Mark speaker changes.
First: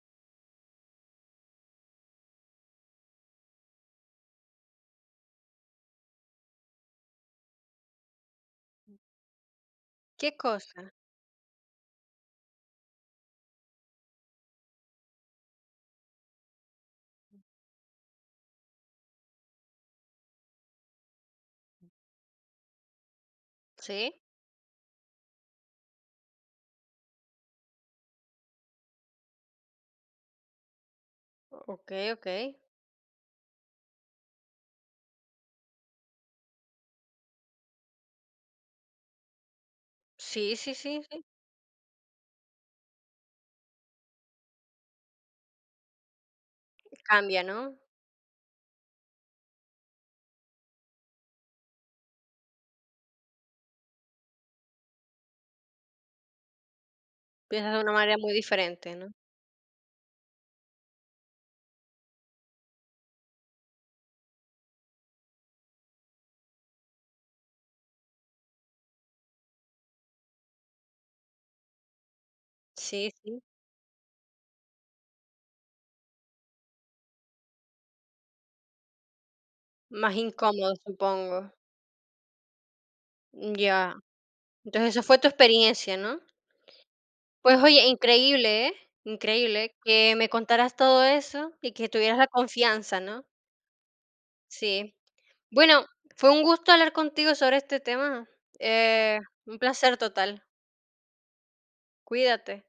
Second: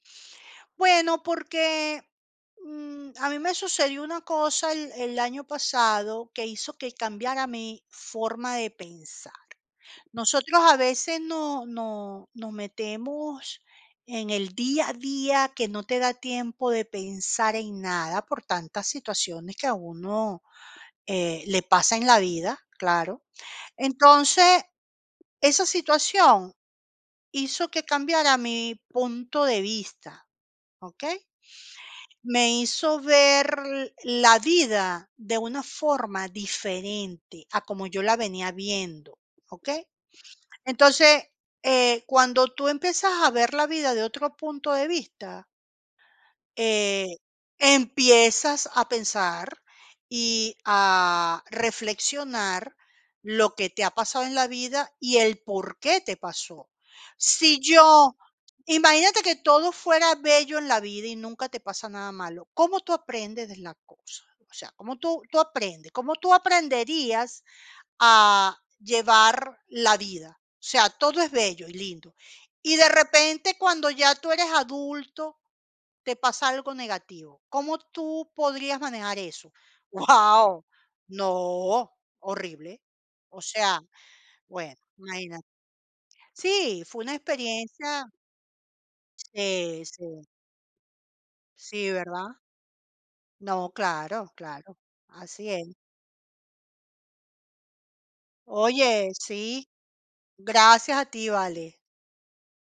Speaker 1: Bueno, porque, mm, a mí me sucedió una cosa el el año pasado que hizo que cambiara mi forma de pensar.
Speaker 2: ¿Qué
Speaker 1: Nosotros, a
Speaker 2: cosa?
Speaker 1: veces, nos nos nos metemos en el día a día, que no te da tiempo de pensar en nada, por tantas situaciones que a uno, eh, le pasa en la vida, claro.
Speaker 2: Sí.
Speaker 1: Entonces esa situación hizo que cambiara mi punto de vista, ¿okey?
Speaker 2: Okey, okey.
Speaker 1: Me hizo ver la vida de una forma diferente a como yo la venía viendo, ¿okey?
Speaker 2: Sí, sí, sí, sí.
Speaker 1: Entonces, eh, cuando tú empiezas a ver la vida de otro punto de vista eh,
Speaker 2: Cambia, ¿no?
Speaker 1: empiezas a pensar y a reflexionar lo que te ha pasado en la vida, y el por qué te pasó. Si
Speaker 2: Piensas de una
Speaker 1: yo
Speaker 2: manera muy diferente, ¿no?
Speaker 1: imagínate que todo fuera bello en la vida y nunca te pasa nada malo, ¿cómo tú aprendes de las cosas? O sea, ¿cómo tú tú aprendes? ¿Cómo tú aprenderías a llevar la vida? O sea, todo es bello y lindo, y de
Speaker 2: Sí, sí.
Speaker 1: repente, cuando ya tú eres adulto, te pasa algo negativo, ¿cómo tú podrías manejar eso?
Speaker 2: Más
Speaker 1: Guau,
Speaker 2: incómodo, supongo.
Speaker 1: no, horrible. O
Speaker 2: Mm,
Speaker 1: sea,
Speaker 2: ya.
Speaker 1: bueno,
Speaker 2: Entonces esa fue tu
Speaker 1: ¿imagínate?
Speaker 2: experiencia, ¿no?
Speaker 1: Sí, fue una
Speaker 2: Pues, oye,
Speaker 1: experiencia
Speaker 2: increíble, ¿eh? Increíble
Speaker 1: Sí,
Speaker 2: que
Speaker 1: sí.
Speaker 2: me contaras todo eso y que
Speaker 1: Sí,
Speaker 2: tuvieras la
Speaker 1: ¿verdad?
Speaker 2: confianza, ¿no?
Speaker 1: No, claro, claro.
Speaker 2: Sí.
Speaker 1: Así es.
Speaker 2: Bueno, fue un gusto hablar contigo sobre este tema.
Speaker 1: Oye,
Speaker 2: Eh, un
Speaker 1: sí,
Speaker 2: placer total.
Speaker 1: gracias a ti, vale.
Speaker 2: Cuídate.